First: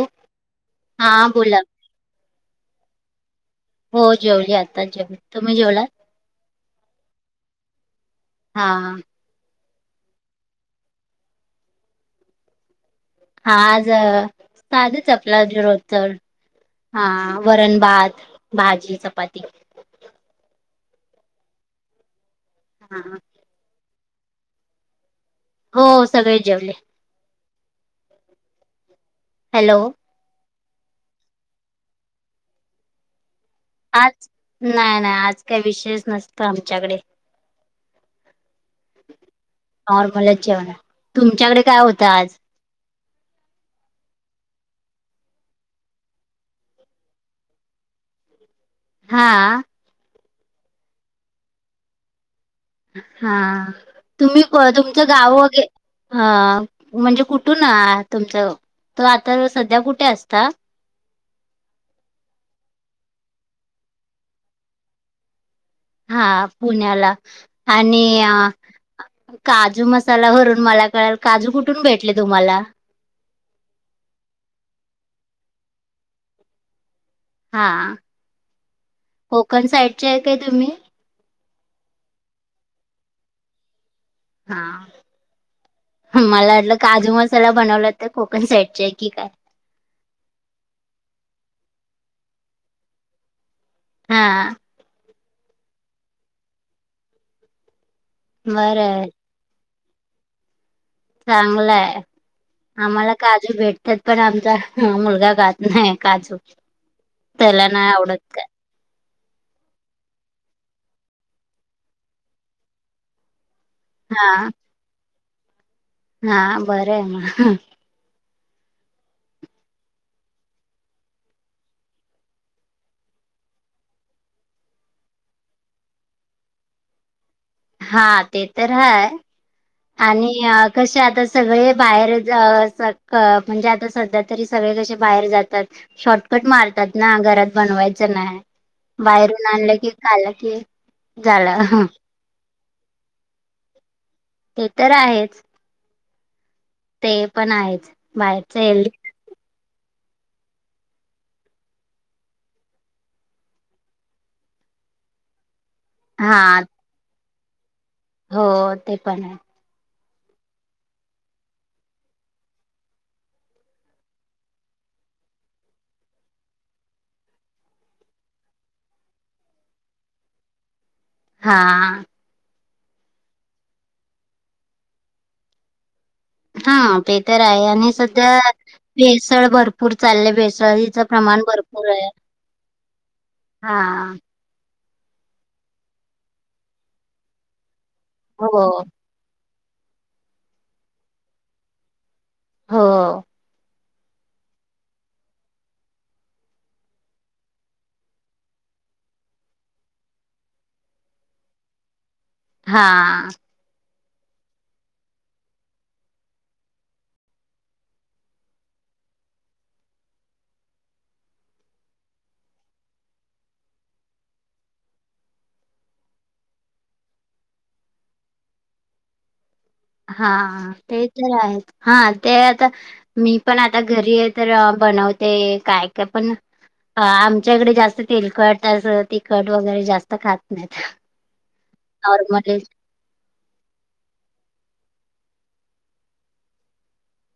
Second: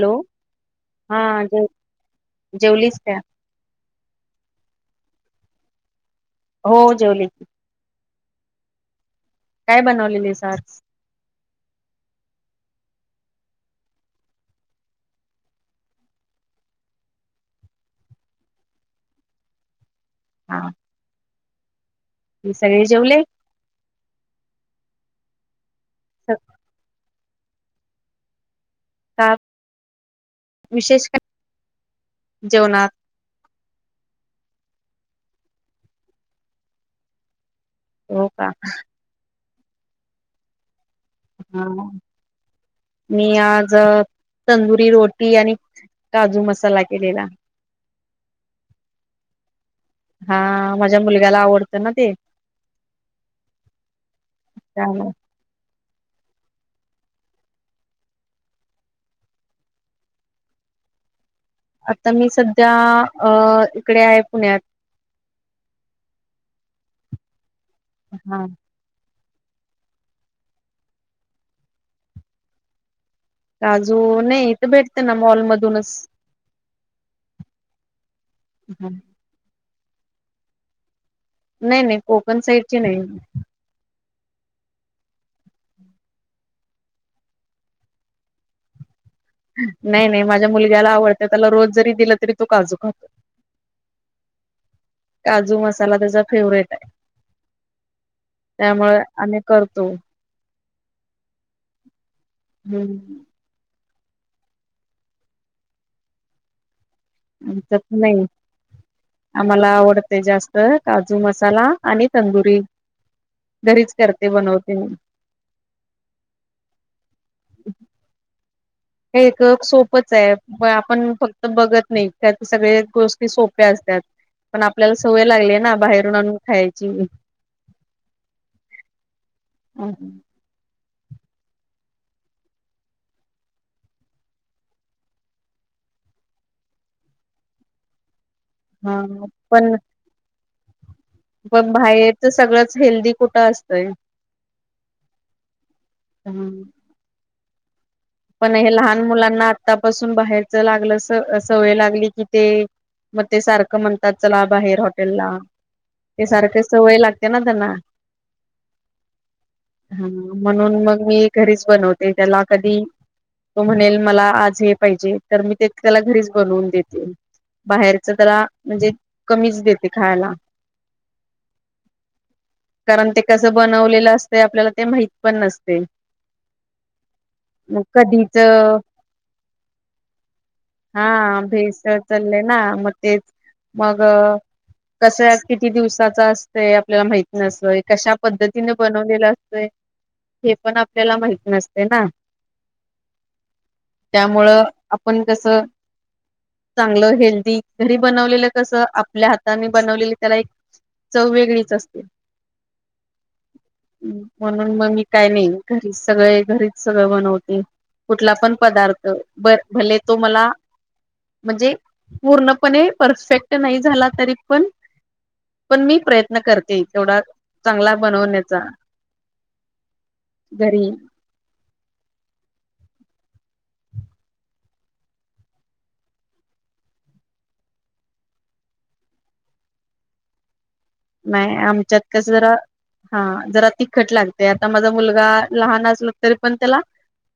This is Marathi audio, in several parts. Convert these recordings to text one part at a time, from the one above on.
हॅलो! हा हां बोला जे जेवलीस का ॽ हो जेवली आताच जेवली तुम्ही जेवलात हो जेवलेली. हा काय बनवलेलीस आज हा आज साधीच आपला जे रोजच हा वरण भात भाजी चपाती हां म सगळे हा जेवले हो सगळे जेवले का हॅलो! विशेष काय जेवणात आज नाय नाय आज काही विषयच नसत आमच्याकडे हो का नॉरमलच जेवण होत तुमच्याकडे हा काय होतं आज मी आज तंदुरी रोटी आणि काजू मसाला केलेला हां हा माझ्या मुलग्याला आवडतं ना ते हा तुम्ही तुमचं त्यामुळे गाव वगै ह म्हणजे कुठून ना तुमच तो आता सध्या कुठे असता आता मी सध्या अ इकडे आहे पुण्यात हा पुण्याला आणि हा काजू मसाला भरून मला कळेल काजू कुठून भेटले तुम्हाला काजू नाहीथ भेटते ना मॉलमधूनच हा कोकण साईडचे आहे काय तुम्ही नाही नाही कोकण साईडची नाही हा मला वाटलं काजू मसाला बनवला तर कोकन साईट ची य की काय? नाही, नाही माझ्या मुलग्याला आवडतय,, त्याला रोज जरी दिला तरी तो काजू खातोय. हा, काजू मसाला त्याचा फेवरेटाय. त्यामुळ बरं आम्ही करतो. चांगलंय. आम्हाला हम्म का काजू भेटतात पण, आमचा मुलगा खात नाही काजू. त्याला आमचा नाही पण आवडत नई. काय आम्हाला आवडते जास्त काजू मसाला आणि तंदुरी घरीच हा करते, बनवते. मी हा बरं आहे म एक सोपच आहे, म आपण फक्त बघत नाही,, त्या सगळे गोष्टी सोप्या असतात. पण आपल्याला सवय लागली ना,, बाहेरून आणून खायची. हा,, ते तर हाय,, आणिऽऽ कसे आता सगळे बाहेर अ स क-म्हणजे आता सध्या तरी सगळे कसे बाहेर जातात. शॉर्टकट मारतात ना, घरात बनवायचं नाय. हा बाहेरून पण आणलं की, खालं की पण झालं बाहेरच सगळंच हेल्दी कुठं असतंय? ते तर आहेच. हम्म. ते पण आहेच. पण बाहेरच हे हेल्दी लहान मुलांना आतापासून बाहेरच लागलं, स- सवय लागली की ते मग ते सारखं म्हणतात, चला बाहेर हॉटेला. ते हा सारखे सवय लागते ना त्यांना. हो ते पण आहे. हा म्हणून मग मी घरीच बनवते, त्याला कधी तो म्हणेल मला आज हे पाहिजे, तर मी ते त्याला घरीच बनवून देेते. बाहेरच त्याला म्हणजे, कमीच देते खायला. हा. कारण ते कसं बनवलेलं असतंय, आपल्याला ते माहित पण नसतय. हां ते तर आहे. मग आणि कधीच सध्या भेसळ भरपूर चालले भेसळीचं हा प्रमाण भरपूर भेसळ आहे. चाललय ना, मग तेच हा मग कस किती दिवसाच असतय आपल्याला माहित नसतय. कश्या हो पद्धतीने बनवलेलं अस तय, हे पण आपल्याला माहित नसतय ना. हो. त्यामुळं, आपण कसं चांगलं हेल्दी, घरी बनवलेलं कसं आपल्या हाताने बनवलेलं त्याला एक चव वेगळीच असते. हा. म्हणून मग मी काय नाही, घरीच सगळय घरीच सगळ बनवते. कुठला पण पदार्थ, बर भले तो मला म्हणजे, पूर्णपणे परफेक्ट नाही झाला तरी पण पण मी प्रयत्न करते, तेवढा चांगला बनवण्याचा. हा. घरी ते तर आहेच, हा, ते आता मी पण आता घरी आहे तर बनवते, काय काय पण आमच्या इकडे जास्त तेलकट, असं तिखट वगैरे जास्त खात नाहीत. नाही आमच्यात कसं जरा नॉर्मली हां, जरा तिखट लागतय. आता माझा मुलगा लहान असला तरी पण त्याला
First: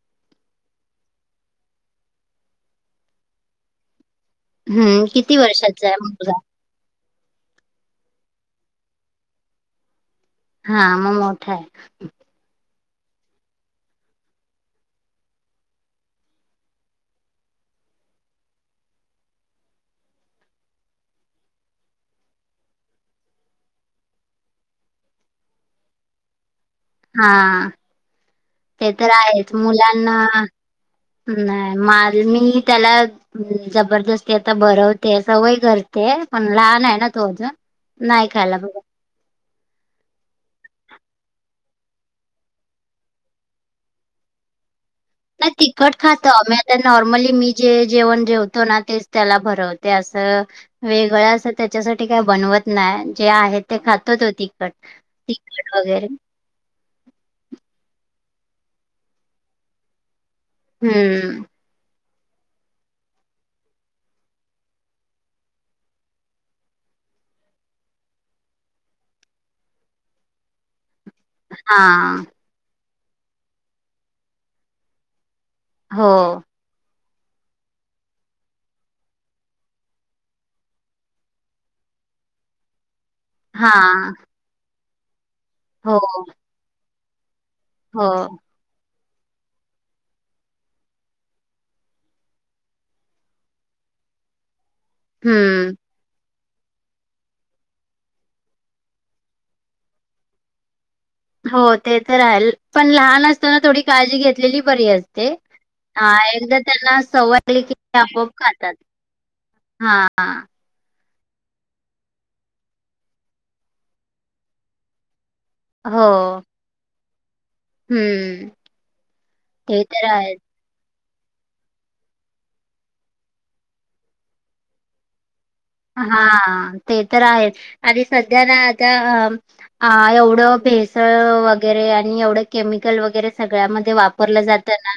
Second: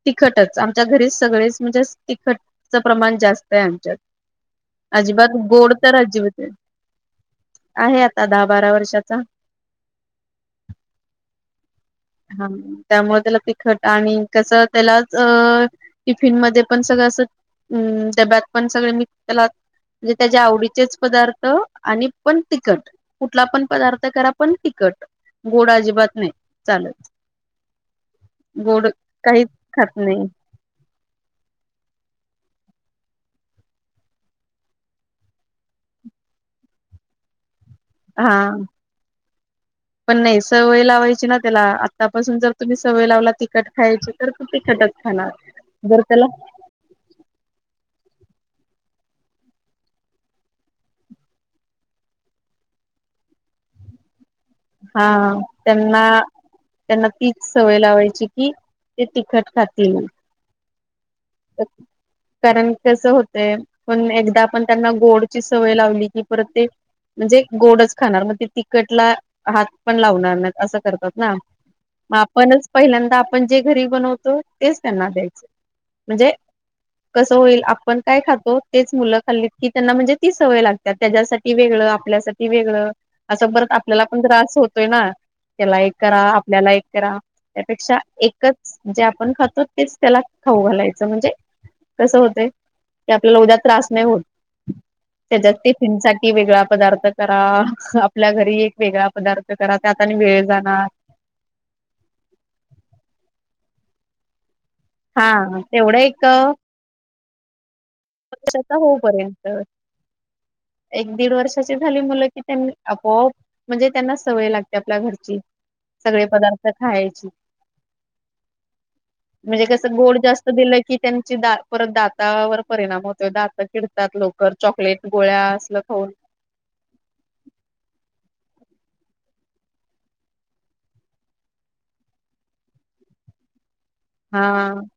तिखटच. आमच्या घरी सगळेच म्हणजे तिखटच प्रमाण जास्ताय आमच्यात. हम्म अजिबात किती गोड वर्षाचा आहे तर मुलगा अजिबात आहे आता दहा बारा वर्षाचा. हा, मग मोठाय. हा, त्यामुळे, त्याला तिखट आणि कसं, त्यालाच अ टिफिन मध्ये पण सगळं असं, अ डब्यात पण सगळ मी त्याला म्हणजे, त्याच्या आवडीचेच पदार्थ आणि पण तिखट. कुठला पण पदार्थ करा, पण तिकट. गोड अजिबात नाही. चालत हा. गोड ते तर काहीच आहेच, खात मुलांना नाही नाही मझ मी त्याला हम् जबरदस्ती आता भरवते, सवय करते. पण लहान आहे ना तो अजून. नाही खायला हा. बघ पण नाही सवय लावायची ना त्याला. आत्तापासून जर तुम्ही सवय लावला तिखट खायची तर तू तिखट नाही, तिकट खातो अम तर नॉर्मली मी जे जेवण जेवतो ना, तेच त्याला भरवते. असं वेगळं असं त्याच्यासाठी काही बनवत नाही. जे आहे ते खात तो ती हा. त्यांना त्यांना, तीच सवय लावायची कि, ते तिखट खातील. हम्म. [unintelligible] कारण कसं होतय, पण एकदा पण त्यांना गोडची सवय लावली की, परत ते म्हणजे, गोडच खाणार. मग ते तिखटला हात पण लावणार नाही. असं करतात ना. मग हां. आपणच पहिल्यांदा आपण जे घरी बनवतो. तेच त्यांना द्यायचं. म्हणजे हो. कसं होईल, आपण काय खातो. तेच मुलं खाल्ली की, त्यांना म्हणजे ती सवय लागते. त्याज्यासाठी वेगळं, आपल्यासाठी वेगळं. असं परत आपल्याला हां. पण त्रास होतोय ना. त्याला एक हो, करा, आपल्याला एक करा. त्यापेक्षा हो. एकच. जे आपण खातो, तेच त्याला खाऊ घालायचं. म्हणजे कसं होतय. की, आपल्याला उद्या त्रास नाही होत. त्याच्यात हम्म. टिफीनसाठी वेगळा पदार्थ करा. आपल्या घरी एक वेगळा पदार्थ करा. त्याता आणि वेळ जाणार. हो ते तर राल. पण लहान असताना थोडी काळजी घेतलेली बरीय. ते. हा तेवढं ह एक एकदा त्यांना सवय लागली की, ते आपोआप खातात. वर्षाचा होऊपर्यंत हा. एक दीड वर्षाची झाली मुलं की, त्यांना आपोआप म्हणजे त्यांना सवय लागते, आपल्या घरची. हो. सगळे पदार्थ खायची. हम्म. म्हणजे ते कस तर गोड आहेच. जास् त दिलं की, त्यांची दा परत दातावर परिणाम होतोय. दात किडतात लवकर. चॉकलेट, गोळ्या असलं खाऊन हा, ते तर आहेच. आणि सध्या ना त्या अ हा, एवढं भेसळ वगैरे आणि एवढं केमिकल वगैरे सगळ्यामध्ये वापर परल हा जात ना.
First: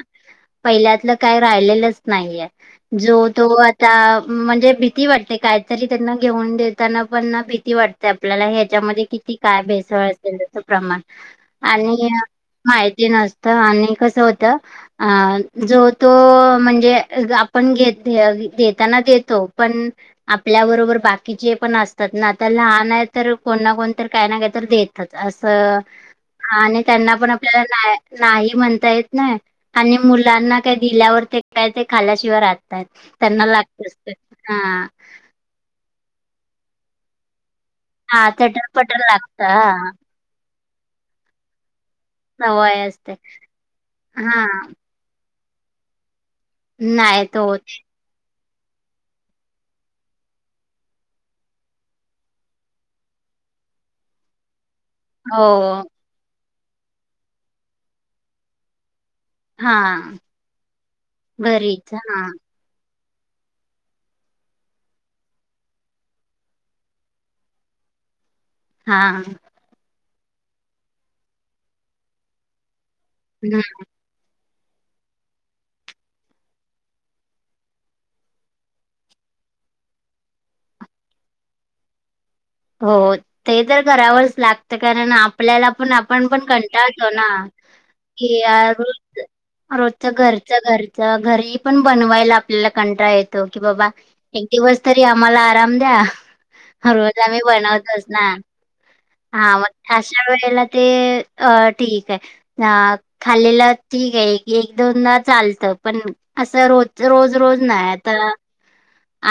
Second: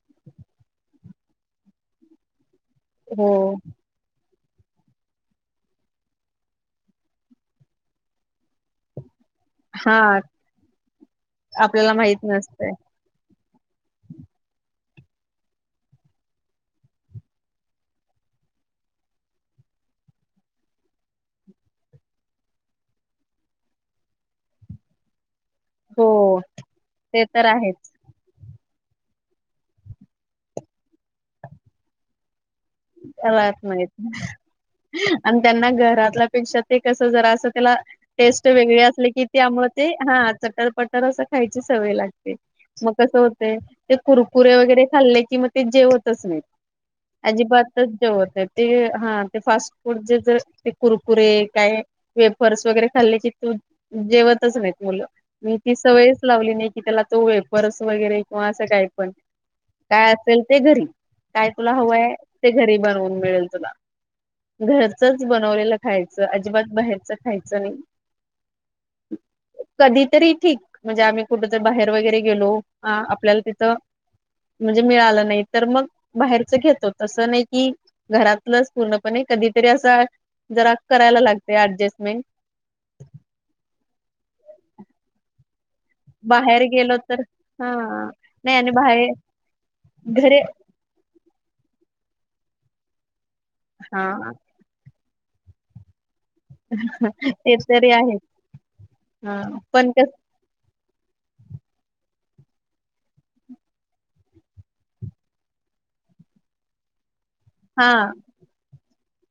पहिल्यातलं काही राहिलेलंच नाहीय. हो जो- तो आ ता म्हणजे भीती वाटते. काहीतरी त्यांना घेऊन देताना पण ना भीती वाटते आपल्याला. हे त्यामधे किती? काय? हा भेसळ असेल त्याच प्रमाण आपल्याला आणि माहित नसतय मा हिती नसत. आणि कसं, होत? अ जो तो म्हणजे, आपण घेत देताना देतो पण आपल्या बरोबर बाकीचे पण असतात ना. आता लहान आहे तर, कोण ना कोण, काय ना काय तर देत तात. असं हो आणि त्यांना ते पण तर आपल्याला आहेच नाही नाही म्हणता येत नाय. आणि मुलांना काय दिल्यावर ते काय ते खाल्याशिवाय राह त्यांना राहत नाहीत. लागतच ते. हा. आणि त्यांना घरातल्यापेक्षा, ते कसं जरा असं त्याला हां, टेस्ट वेगळे चटर-पटर असले की, लागतं त्यामुळे ते हां, हा, चटरपटर असं खायची सवय लागते. सवय मग असते. कसं होतय, ते कुरकुरे हां, वगैरे खाल्ले की मग, ते जेवतच नाही. नाही तो [unintelligible] जेवत नाही. ते हा, ते फास्ट फूड जे जर ते कुरकुरे, काय वेपर्स वगैरे खाल्ले की, तू जेवतच नाहीत मुलं. मी ती हो, सवयच लावली नाही की, त्याला तो वेफर्स वगैरे किंवा असं काय पण. हां. काय असेल ते घरी. काय तुला घरीच हवंय? हा ते घरी बनवून मिळेल तुला. घरचच बनवलेलं खायचं. अजिबात बाहेरचं खायचं नाही. हा. कधीतरी ठीक. म्हणजे आम्ही कुठंतरी बाहेर वगैरे गेलो, आपल्याला हम्म तिथं म्हणजे मिळालं नाही, तर मग बाहेरच घेतो. तंस नई कि, घरातलंच पूर्णपणे. कधीतरी असं जरा करायला लागतय ऍडजस्टमेंट. हो हो. ते तर करावंच लागत, कारण आपल्याला पण आपण पण बाहेर गेलो कंटाळतो तर ना, हा की नाही आणि बाहेर रोज रोजच घरी घरच घर घरी पण बनवायला आपल्याला कंटाळाळ येतो, की बाबा हा दिवस तरी आम्हाला आराम द्या. [inaudible] म्हणजे आम्ही तरी बनवतोच आहे ना, हा. पण मग कस अशा वेळेला ते अ - ठीकय. हा खाल्लेलं ठीकय की एक दोनदा चालतं, पण असं रोज रोज रोज हा नाय आता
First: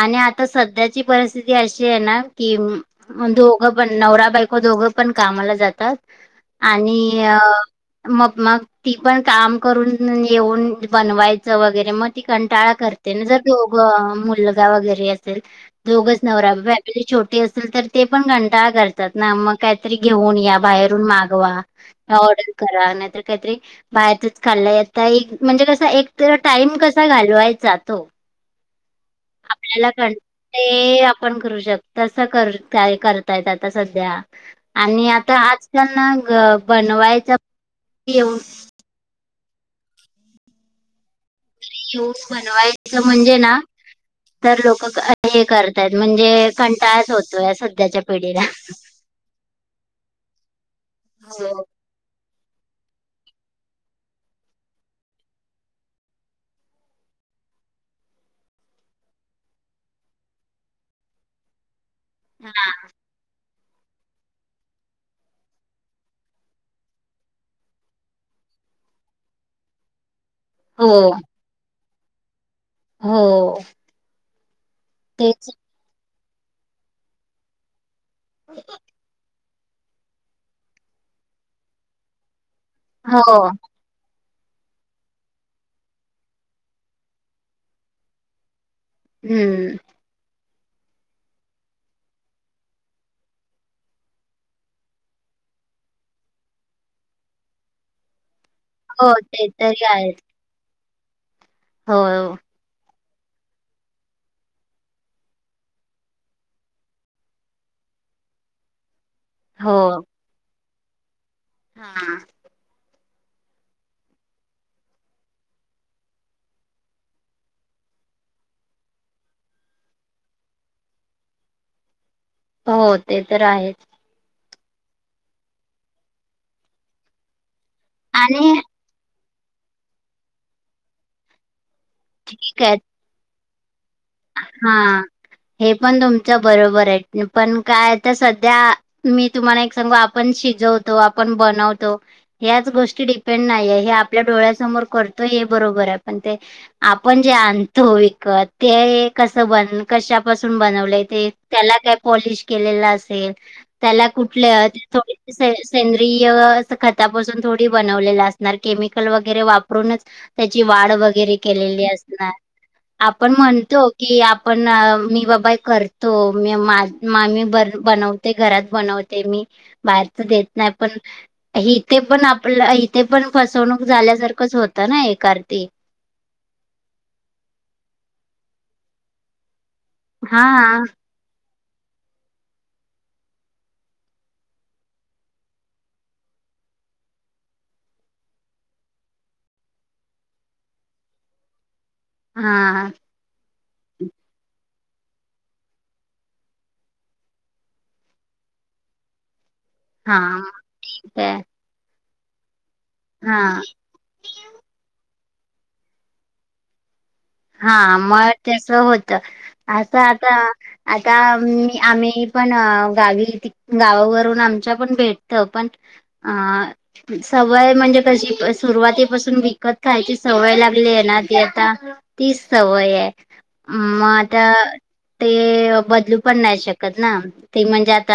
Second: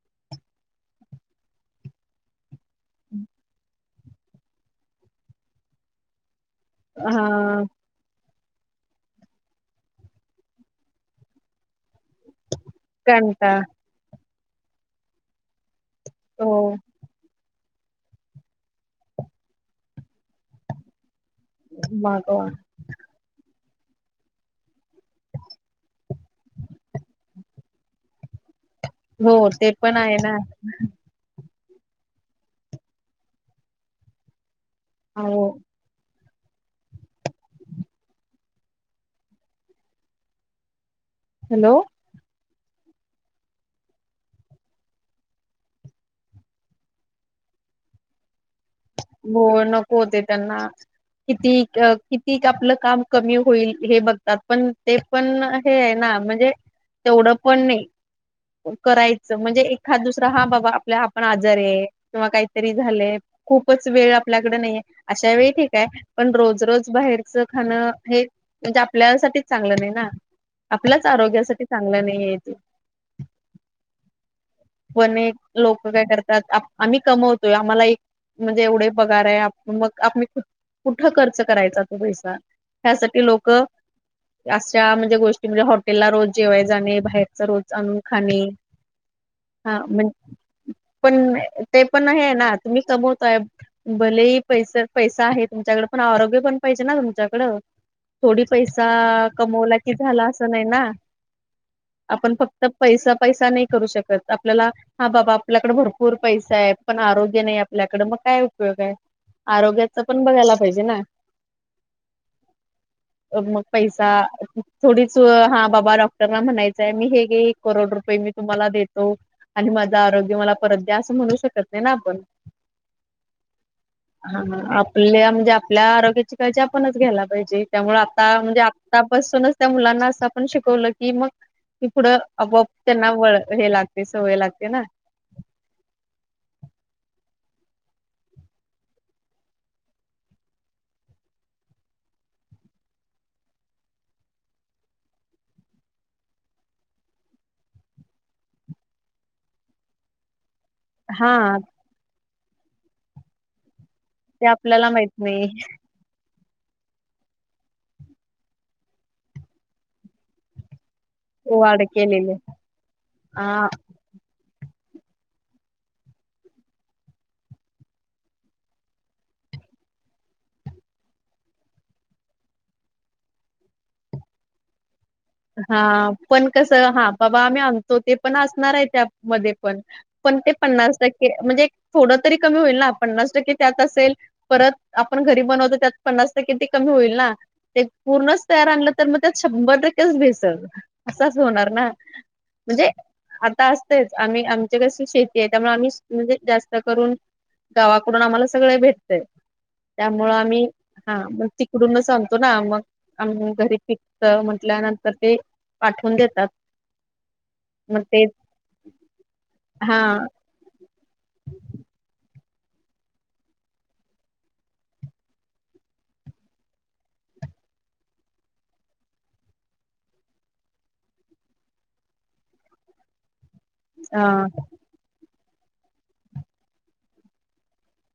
आणि आता सध्याची परिस्थिती अशी आहे ना, कि दोघं पण नवरा बायको दोघ पण कामाला जातात, आणि हा अ -मग मग ती पण काम करून येऊन बनवायचं वगैरे मग ती कंटाळा कर तेनी जर कंटाळा दोघं मुलगा वगैरे असेल, दोघच नवरा हो फॅमिली छोटी असेल तर ते पण कंटाळा करतात ना, मग काहीतरी घेऊन या बाहेरून माग मागवा किंवा मागवा ऑर्डर करा नाहीतर काहीतरी बाहेरचच खाल्लाय यता, एक म्हणजे कसा एक तर टाइम कसा घालवायचा तो हो ते आपल्याला पण कं आहे ना ते आपण करू शक तस करू शकतोय करतायेत आता सध्या, आणि आता हो आज मग बनवायच, येऊ हॅलो. [unintelligible] बनवायच म्हणजे ना तर लोक हे करतायत म्हणजे, कंटाळच होतोय सध्याच्या पिढीला. हो नको होते त्यांना, किती हो किती आपलं काम कमी होईल, हे बघतात. पण ते पण हे आहे ना म्हणजे तेवढं पण नई. करायचं. म्हणजे एखाद दुसरा हा बाबा आपल्या आपण आजार आहे किंवा काहीतरी झालेय खूपच वेळ आपल्याकडे नाहीये, अशा वेळी ठीकाय. पण रोज रज बाहेरचं खाणं हे म्हणजे आपल्यासाठीच चांगलं नाही ना, हो आपल्याच आरोग्यासाठी चांगलं नाही आहे ते. हो. पण एक तेच लोक काय करतात आम्ही कमवतोय, आम्हाला एक म्हणजे एवढे पगाराय मग आम्ही कुठं खर्च करायचा तो पैसा, हो ह्यासाठी लोक अशा म्हणजे गोष्टी म्हणजे हॉटेलला रोज जेवाय जाणे, बाहेरचा रोज आणून खाणे हम्म म्हण पण ते पण हे हाय ना, तुम्ही कमवताय. भले पैसे पैसा आहे तुमच्याकड, पण आरोग्य पण पाहिजे ना तुमच्याकड. थोडी पैसा हो ते कमवला तरी की आहेत झाला असं नाही ना. हो आपण फक्त तर पैसा पैसा नाही करू शकत. आपल्याला हा बाबा आपल्याकडे भरपूर पैसा आहे, पण आरोग्य नाही आपल्याकडे मग काय उपयोग आहे. हो आरोग्याच पण बघायला पाहिजे ना. हा. [inaudible] मग पैसा थोडीच हा बाबा डॉक्टरला म्हणायचंय, मी हे गे एक करोड रुपये मी तुम्हाला देतो आणि माझं आरोग्य मला परत द्या, असं म्हणू शकत नाही ना आपण. हो ते तर आहेच. हा आपल्या म्हणजे आपल्या आरोग्याची काळजी आपणच घ्यायला पाहिजे त्यामुळे आता आणि म्हणजे आप त्यापासूनच त्या मुलांना असं पण शिकवलं की मग पुढं ठीक आपोआप आहेत त्यांना वळ हे लाग ते सवय लाग हा हे पण तुमच बरोबर आहे. पण काय आता सध्या मी तुम्हाला एक सांगू, आपण शिजवतो. आपण बनवतो ह्याच गोष्टी डिपेंड नाहीये हे आपल्या डोळ्यासमोर करतोय हे बरोबर आहे पण ते आपण जे आणतो विकत ते कसं पण कशापासून बनवले ते हा त्याला काय पॉलिश केलेल्या असेल त्याला ते कुठलं आपल्याला माहित से नाही सेन खतापासून थोडी बनवले असणार केमिकल वगैरे वापरूनच त्याची वाढ वगैरे वाढ केलेली केलेले असणार आपण हा म्हणतो की आपण मी बाबा करतो मी मा मी बर बनवते घरात बनवते. ते मी बाहेरच देत नाही पण. इथे पण आपलं इथे पण फसवणूक झाल्यासारखंच होतं ना हे कार हा पण कस हा बाबा आम्ही आणतो ते पण असणार आहे त्यामध्ये पण पण ते हां, पन्नास टक्के म्हणजे थोडं तरी कमी होईल ना पन्नास टक्के त्यात असेल परत आपण घरी बनवतो त्यात पन्नास टक्के ती कमी होईल ना. ते पूर्णच तयार आणलं तर मग त्या शंभर टक्के भेसळ असंच होणार ना म्हणजे हां, ते आता असतच आम्ही आमच्याकस शेती आहे त्यामुळे आम्ही म्हणजे जास्त करून गावाकडून आम्हाला सगळ भेटतय त्यामुळं हां. आम्ही मग हा. काय तिकडूनच सांगतो ना मग हां, घरी पिकत म ल्यानंतर ते पाठवून देतात. हा मग त्यास होत असं हा आता आता आम्ही पण गावी गावावरून आमच्या पण भेटत पण आ. सवय म्हणजे कशी सुरुवातीपासून विकत खायची सवय लागली आहे ना ती आता तीच सवय आहे मग हा आता ते बदलू पण नाही शकत ना ते म्हणजे आता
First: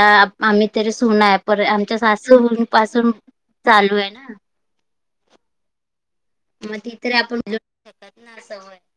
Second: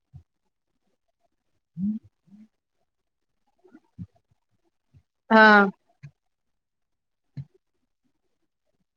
आम्ही तरी सुना ये पर आमच्या सासू पासून चालू आहे ना. हा. मग ती तरी आपण [unintelligible]